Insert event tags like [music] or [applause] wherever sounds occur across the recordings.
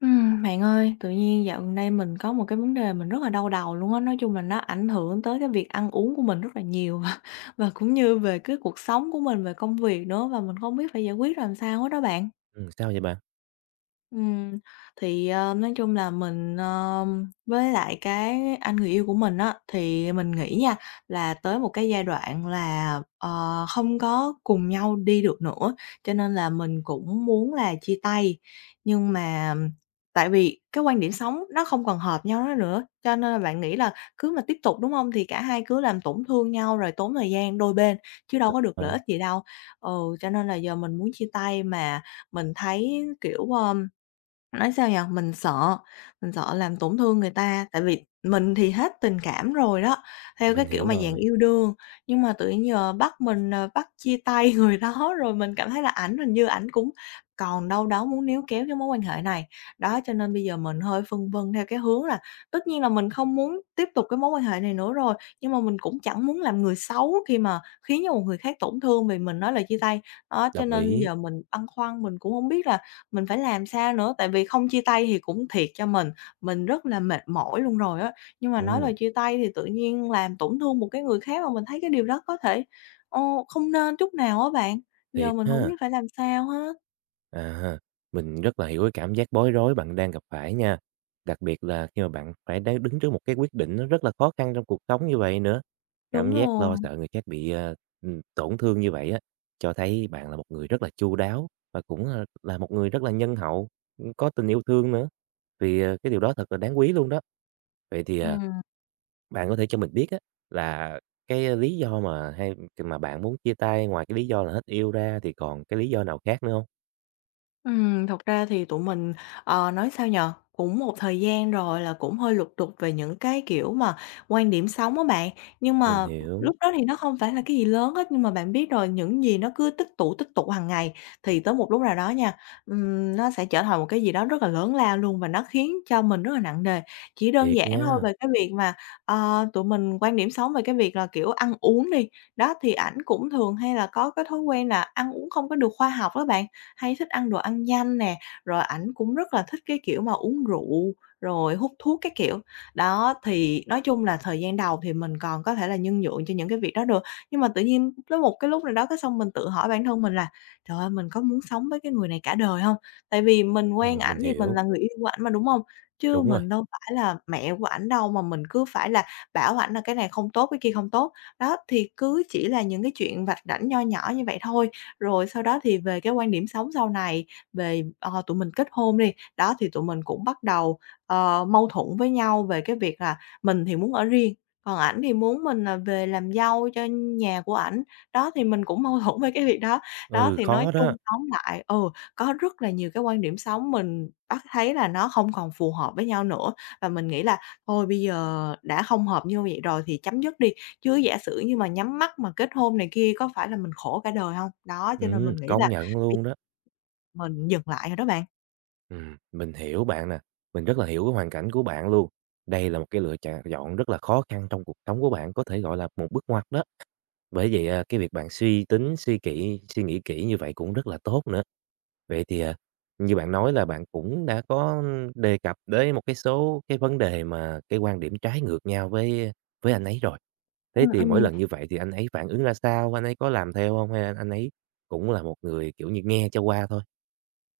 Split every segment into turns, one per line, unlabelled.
Bạn ơi, tự nhiên dạo gần đây mình có một cái vấn đề mình rất là đau đầu luôn á, nói chung là nó ảnh hưởng tới cái việc ăn uống của mình rất là nhiều [laughs] và cũng như về cái cuộc sống của mình, về công việc nữa và mình không biết phải giải quyết làm sao hết đó bạn.
Sao vậy bạn?
Ừm, nói chung là với lại cái anh người yêu của mình á, thì mình nghĩ nha, là tới một cái giai đoạn là, không có cùng nhau đi được nữa, cho nên là mình cũng muốn là chia tay. Nhưng mà tại vì cái quan điểm sống nó không còn hợp nhau đó nữa, cho nên là bạn nghĩ là cứ mà tiếp tục, đúng không? Thì cả hai cứ làm tổn thương nhau rồi tốn thời gian đôi bên, chứ đâu có được lợi ích
Rồi,
gì đâu. Ừ, cho nên là giờ mình muốn chia tay mà mình thấy, kiểu, ờ Nói sao nhở? Mình sợ làm tổn thương người ta, tại vì mình thì hết tình cảm rồi đó, theo cái
mình
kiểu
hiểu
mà dạng
rồi,
yêu đương, nhưng mà tự nhiên giờ bắt mình, bắt chia tay [laughs] người đó rồi mình cảm thấy là hình như ảnh cũng còn đâu đó muốn níu kéo cái mối quan hệ này. Đó, cho nên bây giờ mình hơi phân vân theo cái hướng là tất nhiên là mình không muốn tiếp tục cái mối quan hệ này nữa rồi, nhưng mà mình cũng chẳng muốn làm người xấu khi mà khiến cho một người khác tổn thương vì mình nói lời chia tay. Đó, cho
đồng
nên
ý.
giờ mình băn khoăn, mình cũng không biết là mình phải làm sao nữa, tại vì không chia tay thì cũng thiệt cho mình rất là mệt mỏi luôn rồi á, nhưng mà nói
Ừm,
lời chia tay thì tự nhiên làm tổn thương một cái người khác mà mình thấy cái điều đó có thể, ờ, không nên chút nào á bạn, giờ
thiệt
mình không
ha.
biết phải làm sao hết.
À, mình rất là hiểu cái cảm giác bối rối bạn đang gặp phải nha. Đặc biệt là khi mà bạn phải đang đứng trước một cái quyết định nó rất là khó khăn trong cuộc sống như vậy nữa.
Đúng
Cảm giác
rồi.
lo sợ người khác bị, tổn thương như vậy á, cho thấy bạn là một người rất là chu đáo và cũng, là một người rất là nhân hậu, có tình yêu thương nữa. Vì cái điều đó thật là đáng quý luôn đó. Vậy thì,
Ừm.
bạn có thể cho mình biết á là cái lý do mà bạn muốn chia tay ngoài cái lý do là hết yêu ra thì còn cái lý do nào khác nữa không?
Thật ra thì tụi mình, nói sao nhỉ, cũng một thời gian rồi là cũng hơi lục đục về những cái, kiểu, mà quan điểm sống á bạn. Nhưng
Mình
mà
hiểu,
lúc đó thì nó không phải là cái gì lớn hết, nhưng mà bạn biết rồi, những gì nó cứ tích tụ hàng ngày thì tới một lúc nào đó nha, nó sẽ trở thành một cái gì đó rất là lớn lao luôn và nó khiến cho mình rất là nặng nề. Chỉ đơn
thiệt
giản thôi
nha,
về cái việc mà, tụi mình quan điểm sống về cái việc là, kiểu, ăn uống đi, đó, thì ảnh cũng thường hay là có cái thói quen là ăn uống không có được khoa học đó bạn, hay thích ăn đồ ăn nhanh nè, rồi ảnh cũng rất là thích cái kiểu mà uống rượu, rồi hút thuốc các kiểu. Đó, thì nói chung là thời gian đầu thì mình còn có thể là nhân nhượng cho những cái việc đó được, nhưng mà tự nhiên tới một cái lúc nào đó cái xong mình tự hỏi bản thân mình là "Trời ơi, mình có muốn sống với cái người này cả đời không? Tại vì mình quen
ờ,
ảnh
mình
thì mình
hiểu,
là người yêu của ảnh mà, đúng không? Chứ
đúng rồi,
mình đâu phải là mẹ của ảnh đâu mà mình cứ phải là bảo ảnh là cái này không tốt, cái kia không tốt." Đó, thì cứ chỉ là những cái chuyện vạch rảnh nho nhỏ như vậy thôi, rồi sau đó thì về cái quan điểm sống sau này, về, tụi mình kết hôn đi, đó, thì tụi mình cũng bắt đầu, mâu thuẫn với nhau về cái việc là mình thì muốn ở riêng, còn ảnh thì muốn mình là về làm dâu cho nhà của ảnh. Đó, thì mình cũng mâu [laughs] thuẫn với cái việc đó. Đó,
ừ,
thì nói
khó đó,
chung tóm lại ừ, có rất là nhiều cái quan điểm sống mình bắt thấy là nó không còn phù hợp với nhau nữa, và mình nghĩ là thôi bây giờ đã không hợp như vậy rồi thì chấm dứt đi. Chứ giả sử như mà nhắm mắt mà kết hôn này kia có phải là mình khổ cả đời hông? Đó, cho nên mình nghĩ là
công nhận
bây
luôn đó.
mình dừng lại rồi đó bạn.
Mình hiểu bạn nè, mình rất là hiểu cái hoàn cảnh của bạn luôn. Đây là một cái lựa chà chọn rất là khó khăn trong cuộc sống của bạn, có thể gọi là một bước ngoặt đó. Bởi vậy, cái việc bạn suy tính, suy nghĩ kỹ như vậy cũng rất là tốt nữa. Vậy thì, như bạn nói là bạn cũng đã có đề cập đến một số cái vấn đề mà cái quan điểm trái ngược nhau với anh ấy rồi. Thế
Ừm,
thì mỗi
ừm.
lần như vậy thì anh ấy phản ứng ra sao? Anh ấy có làm theo không? Hay là anh ấy cũng là một người, kiểu như, nghe cho qua thôi?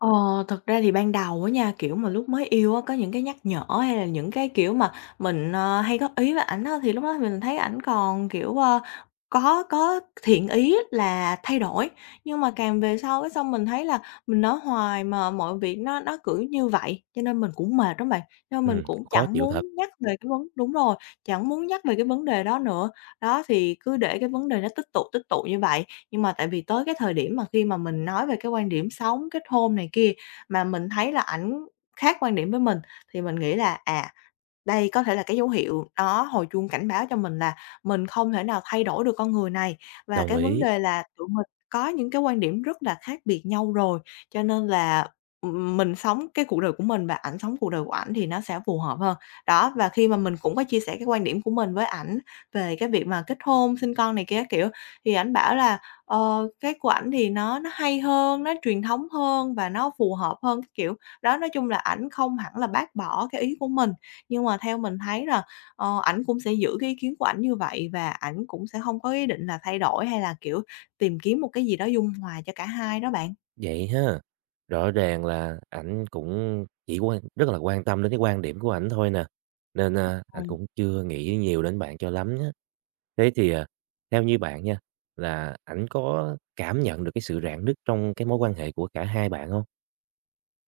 Ờ, Thật ra thì ban đầu á nha, kiểu, mà lúc mới yêu á, có những cái nhắc nhở hay là những cái, kiểu, mà mình hay góp ý với ảnh á, thì lúc đó mình thấy ảnh còn, kiểu, có thiện ý là thay đổi. Nhưng mà càng về sau cái xong mình thấy là mình nói hoài mà mọi việc nó cứ như vậy, cho nên mình cũng mệt lắm bạn, cho nên mình cũng
Khó
chẳng
chịu
muốn
thật,
nhắc về cái vấn đúng rồi, chẳng muốn nhắc về cái vấn đề đó nữa. Đó, thì cứ để cái vấn đề nó tích tụ như vậy, nhưng mà tại vì tới cái thời điểm mà khi mà mình nói về cái quan điểm sống, kết hôn này kia, mà mình thấy là ảnh khác quan điểm với mình thì mình nghĩ là, à, đây có thể là cái dấu hiệu nó hồi chuông cảnh báo cho mình là mình không thể nào thay đổi được con người này, và
đồng
cái vấn
ý.
đề là tụi mình có những cái quan điểm rất là khác biệt nhau rồi, cho nên là, mình sống cái cuộc đời của mình và ảnh sống cuộc đời của ảnh thì nó sẽ phù hợp hơn. Đó, và khi mà mình cũng có chia sẻ cái quan điểm của mình với ảnh về cái việc mà kết hôn, sinh con này kia các kiểu, thì ảnh bảo là, cái của ảnh thì nó hay hơn, nó truyền thống hơn và nó phù hợp hơn, cái kiểu. Đó, nói chung là ảnh không hẳn là bác bỏ cái ý của mình, nhưng mà theo mình thấy là, ảnh cũng sẽ giữ cái ý kiến của ảnh như vậy và ảnh cũng sẽ không có ý định là thay đổi hay là, kiểu, tìm kiếm một cái gì đó dung hòa cho cả hai đó bạn.
Vậy ha. Rõ ràng là ảnh cũng chỉ rất là quan tâm đến cái quan điểm của ảnh thôi nè, nên, ảnh cũng chưa nghĩ nhiều đến bạn cho lắm nhé. Thế thì, theo như bạn nha, là ảnh có cảm nhận được cái sự rạn nứt trong cái mối quan hệ của cả hai bạn không?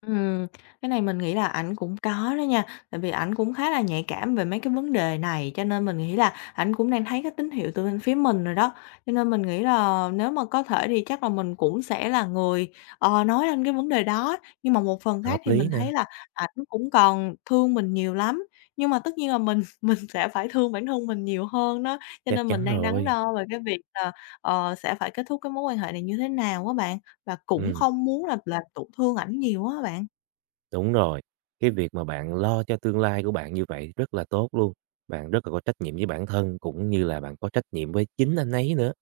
Ừm, cái này mình nghĩ là ảnh cũng có đó nha, tại vì ảnh cũng khá là nhạy cảm về mấy cái vấn đề này, cho nên mình nghĩ là ảnh cũng đang thấy cái tín hiệu từ bên phía mình rồi đó. Cho nên mình nghĩ là nếu mà có thể thì chắc là mình cũng sẽ là người, nói lên cái vấn đề đó. Nhưng mà một phần khác
Hợp
thì mình
lý nè,
thấy là ảnh cũng còn thương mình nhiều lắm, nhưng mà tất nhiên là mình [laughs] mình sẽ phải thương bản thân mình nhiều hơn đó, cho
chắc
nên mình
chắn
đang đắn
rồi.
đo về cái việc là, sẽ phải kết thúc cái mối quan hệ này như thế nào các bạn. Và cũng
Ừm,
không muốn là tổn thương ảnh nhiều á bạn.
đúng rồi, cái việc mà bạn lo cho tương lai của bạn như vậy rất là tốt luôn, bạn rất là có trách nhiệm với bản thân cũng như là bạn có trách nhiệm với chính anh ấy nữa.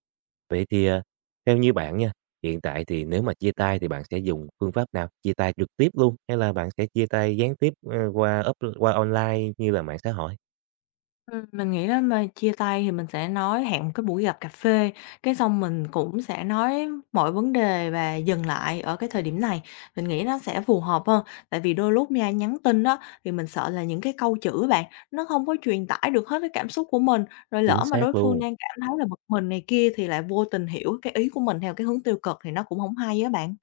Vậy thì, theo như bạn nha, hiện tại thì nếu mà chia tay thì bạn sẽ dùng phương pháp nào? Chia tay trực tiếp luôn hay là bạn sẽ chia tay gián tiếp, qua up qua online như là mạng xã hội?
Mình nghĩ nếu mà chia tay thì mình sẽ nói hẹn một cái buổi gặp cà phê, cái xong mình cũng sẽ nói mọi vấn đề và dừng lại ở cái thời điểm này. Mình nghĩ nó sẽ phù hợp hơn, tại vì đôi lúc nha nhắn tin đó thì mình sợ là những cái câu chữ á bạn, nó không có truyền tải được hết cái cảm xúc của mình, rồi
Chính
lỡ mà đối
xác
phương
luôn,
đang cảm thấy là bực mình này kia thì lại vô tình hiểu cái ý của mình theo cái hướng tiêu cực thì nó cũng không hay á bạn.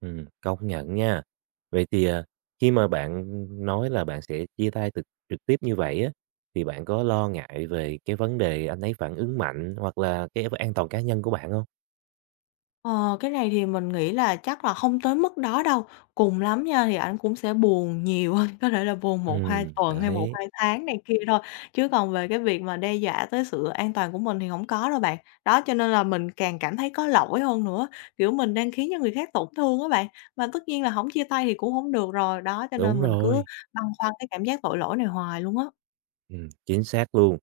công nhận nha. Vậy thì, khi mà bạn nói là bạn sẽ chia tay trực trực tiếp như vậy á, thì bạn có lo ngại về cái vấn đề anh ấy phản ứng mạnh hoặc là cái an toàn cá nhân của bạn không?
Ờ, cái này thì mình nghĩ là chắc là không tới mức đó đâu, cùng lắm nha thì ảnh cũng sẽ buồn nhiều hơn, [laughs] có thể là buồn một hai tuần hay một
Đấy,
hai tháng này kia thôi, chứ còn về cái việc mà đe dọa tới sự an toàn của mình thì không có đâu bạn. Đó, cho nên là mình càng cảm thấy có lỗi hơn nữa, kiểu, mình đang khiến cho người khác tổn thương á bạn, mà tất nhiên là không chia tay thì cũng không được rồi, đó, cho nên
đúng
mình cứ
rồi,
băn khoăn cái cảm giác tội lỗi này hoài luôn á.
chính xác luôn.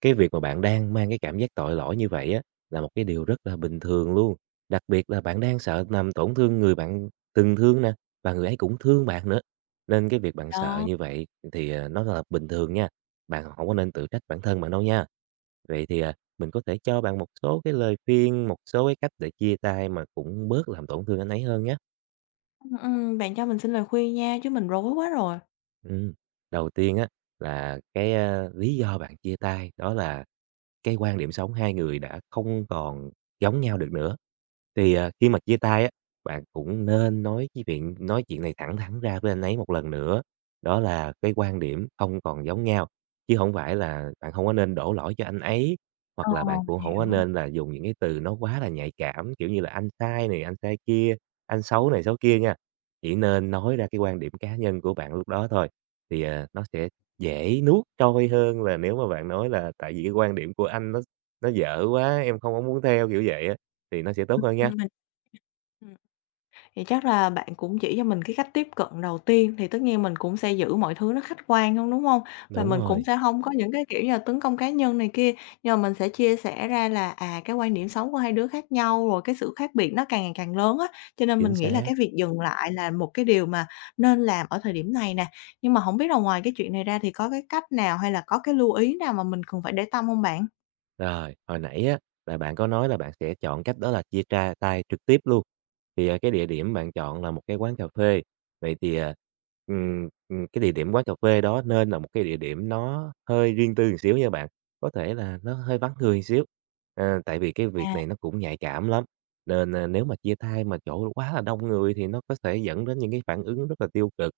Cái việc mà bạn đang mang cái cảm giác tội lỗi như vậy á, là một cái điều rất là bình thường luôn. Đặc biệt là bạn đang sợ làm tổn thương người bạn từng thương nè, và người ấy cũng thương bạn nữa. Nên cái việc bạn sợ
Đó,
như vậy thì, nó là bình thường nha, bạn không có nên tự trách bản thân bạn đâu nha. Vậy thì, mình có thể cho bạn một số cái lời khuyên, một số cái cách để chia tay mà cũng bớt làm tổn thương anh ấy hơn nhá.
bạn cho mình xin lời khuyên nha, chứ mình rối quá rồi.
Ừm, đầu tiên á là cái lý do bạn chia tay đó là cái quan điểm sống hai người đã không còn giống nhau được nữa. Thì, khi mà chia tay á, bạn cũng nên nói với viện nói chuyện này thẳng thắn ra với anh ấy một lần nữa, đó là cái quan điểm không còn giống nhau, chứ không phải là bạn không có nên đổ lỗi cho anh ấy,
Ờ,
hoặc là bạn cũng
mình
không có
hiểu.
nên là dùng những cái từ nó quá là nhạy cảm, kiểu như là "anh sai này, anh sai kia, anh xấu này, xấu kia" nha. Chỉ nên nói ra cái quan điểm cá nhân của bạn lúc đó thôi thì, nó sẽ dễ nuốt trôi hơn là nếu mà bạn nói là "Tại vì cái quan điểm của anh nó dở quá, em không có muốn theo", kiểu vậy á, thì nó sẽ tốt hơn nha.
Mình ừm. Thì chắc là bạn cũng chỉ cho mình cái cách tiếp cận đầu tiên, thì tất nhiên mình cũng sẽ giữ mọi thứ nó khách quan hơn, đúng không? Và
Đúng
mình cũng
rồi,
sẽ không có những cái, kiểu như là, tấn công cá nhân này kia, nhưng mà mình sẽ chia sẻ ra là, à, cái quan điểm sống của hai đứa khác nhau, rồi cái sự khác biệt nó càng ngày càng lớn á, cho nên mình
chính
nghĩ là
xác.
cái việc dừng lại là một cái điều mà nên làm ở thời điểm này nè. Nhưng mà không biết là ngoài cái chuyện này ra thì có cái cách nào hay là có cái lưu ý nào mà mình cần phải để tâm không bạn?
Rồi, hồi nãy á là bạn có nói là bạn sẽ chọn cách đó là chia tay trực tiếp luôn. Thì, cái địa điểm bạn chọn là một cái quán cà phê. Vậy thì, cái địa điểm quán cà phê đó nên là một cái địa điểm nó hơi riêng tư một xíu nha bạn, có thể là nó hơi vắng người một xíu. Ờ, tại vì cái
À,
việc này nó cũng nhạy cảm lắm, nên, nếu mà chia tay mà chỗ quá là đông người thì nó có thể dẫn đến những cái phản ứng rất là tiêu cực.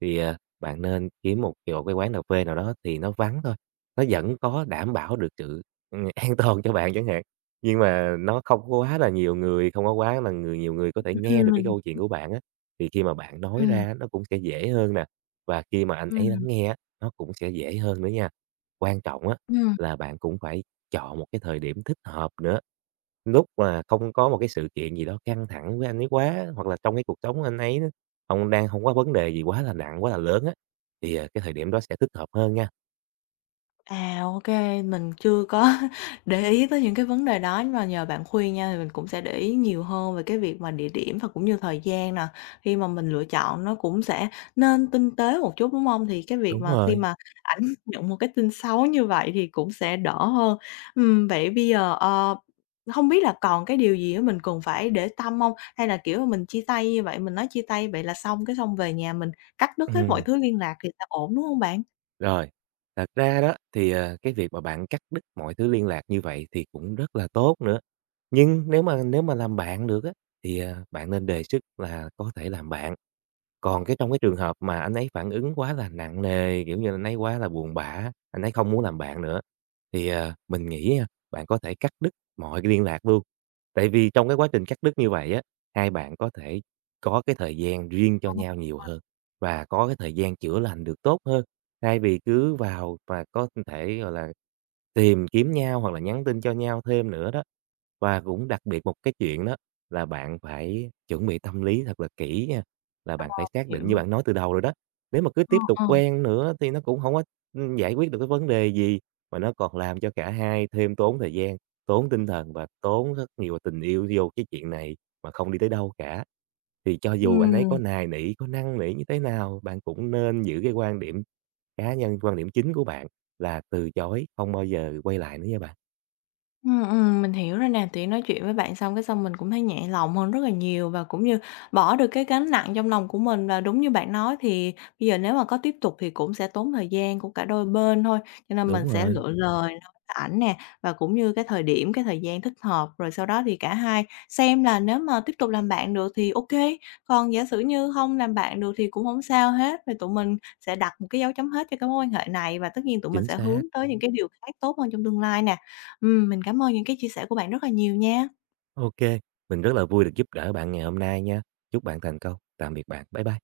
Thì, bạn nên kiếm một chỗ cái quán cà phê nào đó thì nó vắng thôi. Nó vẫn có đảm bảo được sự, [laughs] an toàn cho bạn chẳng hạn, nhưng mà nó không có quá là nhiều người, không có quá là nhiều người có thể nghe
ừm,
được cái câu chuyện của bạn á, thì khi mà bạn nói
ừm,
ra nó cũng sẽ dễ hơn nè, và khi mà anh ấy
ừm,
lắng nghe á, nó cũng sẽ dễ hơn nữa nha. Quan trọng á,
ừm.
là bạn cũng phải chọn một cái thời điểm thích hợp nữa, lúc mà không có một cái sự kiện gì đó căng thẳng với anh ấy quá, hoặc là trong cái cuộc sống anh ấy nó không đang không có vấn đề gì quá là nặng, quá là lớn á, thì, cái thời điểm đó sẽ thích hợp hơn nha.
À, ok, mình chưa có [laughs] để ý tới những cái vấn đề đó, nhưng mà nhờ bạn khuyên nha, thì mình cũng sẽ để ý nhiều hơn về cái việc mà địa điểm và cũng như thời gian nè. Khi mà mình lựa chọn nó cũng sẽ nên tinh tế một chút, đúng không? Thì cái việc
Đúng
mà khi
rồi.
mà [laughs] ảnh nhận một cái tin xấu như vậy thì cũng sẽ đỡ hơn. Vậy bây giờ, hông biết là còn cái điều gì á mình cần phải để tâm không? Hay là, kiểu, mình chia tay như vậy, mình nói chia tay vậy là xong, cái xong về nhà mình cắt đứt hết mọi
Ừm,
thứ liên lạc thì sẽ ổn, đúng không bạn?
rồi. Thật ra đó thì, cái việc mà bạn cắt đứt mọi thứ liên lạc như vậy thì cũng rất là tốt nữa, nhưng nếu mà làm bạn được á, thì, bạn nên đề xuất là có thể làm bạn. Còn cái trong cái trường hợp mà anh ấy phản ứng quá là nặng nề, kiểu như, anh ấy quá là buồn bã, anh ấy không muốn làm bạn nữa, thì, mình nghĩ nha, bạn có thể cắt đứt mọi cái liên lạc luôn. Tại vì trong cái quá trình cắt đứt như vậy á, hai bạn có thể có cái thời gian riêng cho nhau nhiều hơn và có cái thời gian chữa lành được tốt hơn, thay vì cứ vào và có thể, gọi là, tìm kiếm nhau hoặc là nhắn tin cho nhau thêm nữa đó. Và cũng đặc biệt một cái chuyện đó là bạn phải chuẩn bị tâm lý thật là kỹ nha là bạn phải xác định như
Hiểu.
bạn nói từ đầu rồi đó. Nếu mà cứ
Ờ,
tiếp tục
ờ.
quen nữa thì nó cũng không có giải quyết được cái vấn đề gì, mà nó còn làm cho cả hai thêm tốn thời gian, tốn tinh thần và tốn rất nhiều tình yêu vô cái chuyện này mà không đi tới đâu cả. Thì cho dù anh ấy
Ừm,
có nài nỉ, có năn nỉ như thế nào, bạn cũng nên giữ cái quan điểm cá nhân, quan điểm chính của bạn là từ chối, không bao giờ quay lại nữa nha bạn.
mình hiểu rồi nè, tiện nói chuyện với bạn xong cái xong mình cũng thấy nhẹ lòng hơn rất là nhiều và cũng như bỏ được cái gánh nặng trong lòng của mình và đúng như bạn nói thì bây giờ nếu mà có tiếp tục thì cũng sẽ tốn thời gian của cả đôi bên thôi. Cho nên mình
Đúng
sẽ
rồi,
lựa lời nói với ảnh nè và cũng như cái thời điểm, cái thời gian thích hợp rồi sau đó thì cả hai xem là nếu mà tiếp tục làm bạn được thì OK, còn giả sử như không làm bạn được thì cũng không sao hết. Thì tụi mình sẽ đặt một cái dấu chấm hết cho cái mối quan hệ này và tất nhiên tụi mình
chính
sẽ hướng
xác.
tới những cái điều khác tốt hơn trong tương lai nè. Mình cảm ơn những cái chia sẻ của bạn rất là nhiều nha.
Ok, mình rất là vui được giúp đỡ bạn ngày hôm nay nha. Chúc bạn thành công. Tạm biệt bạn. Bye bye.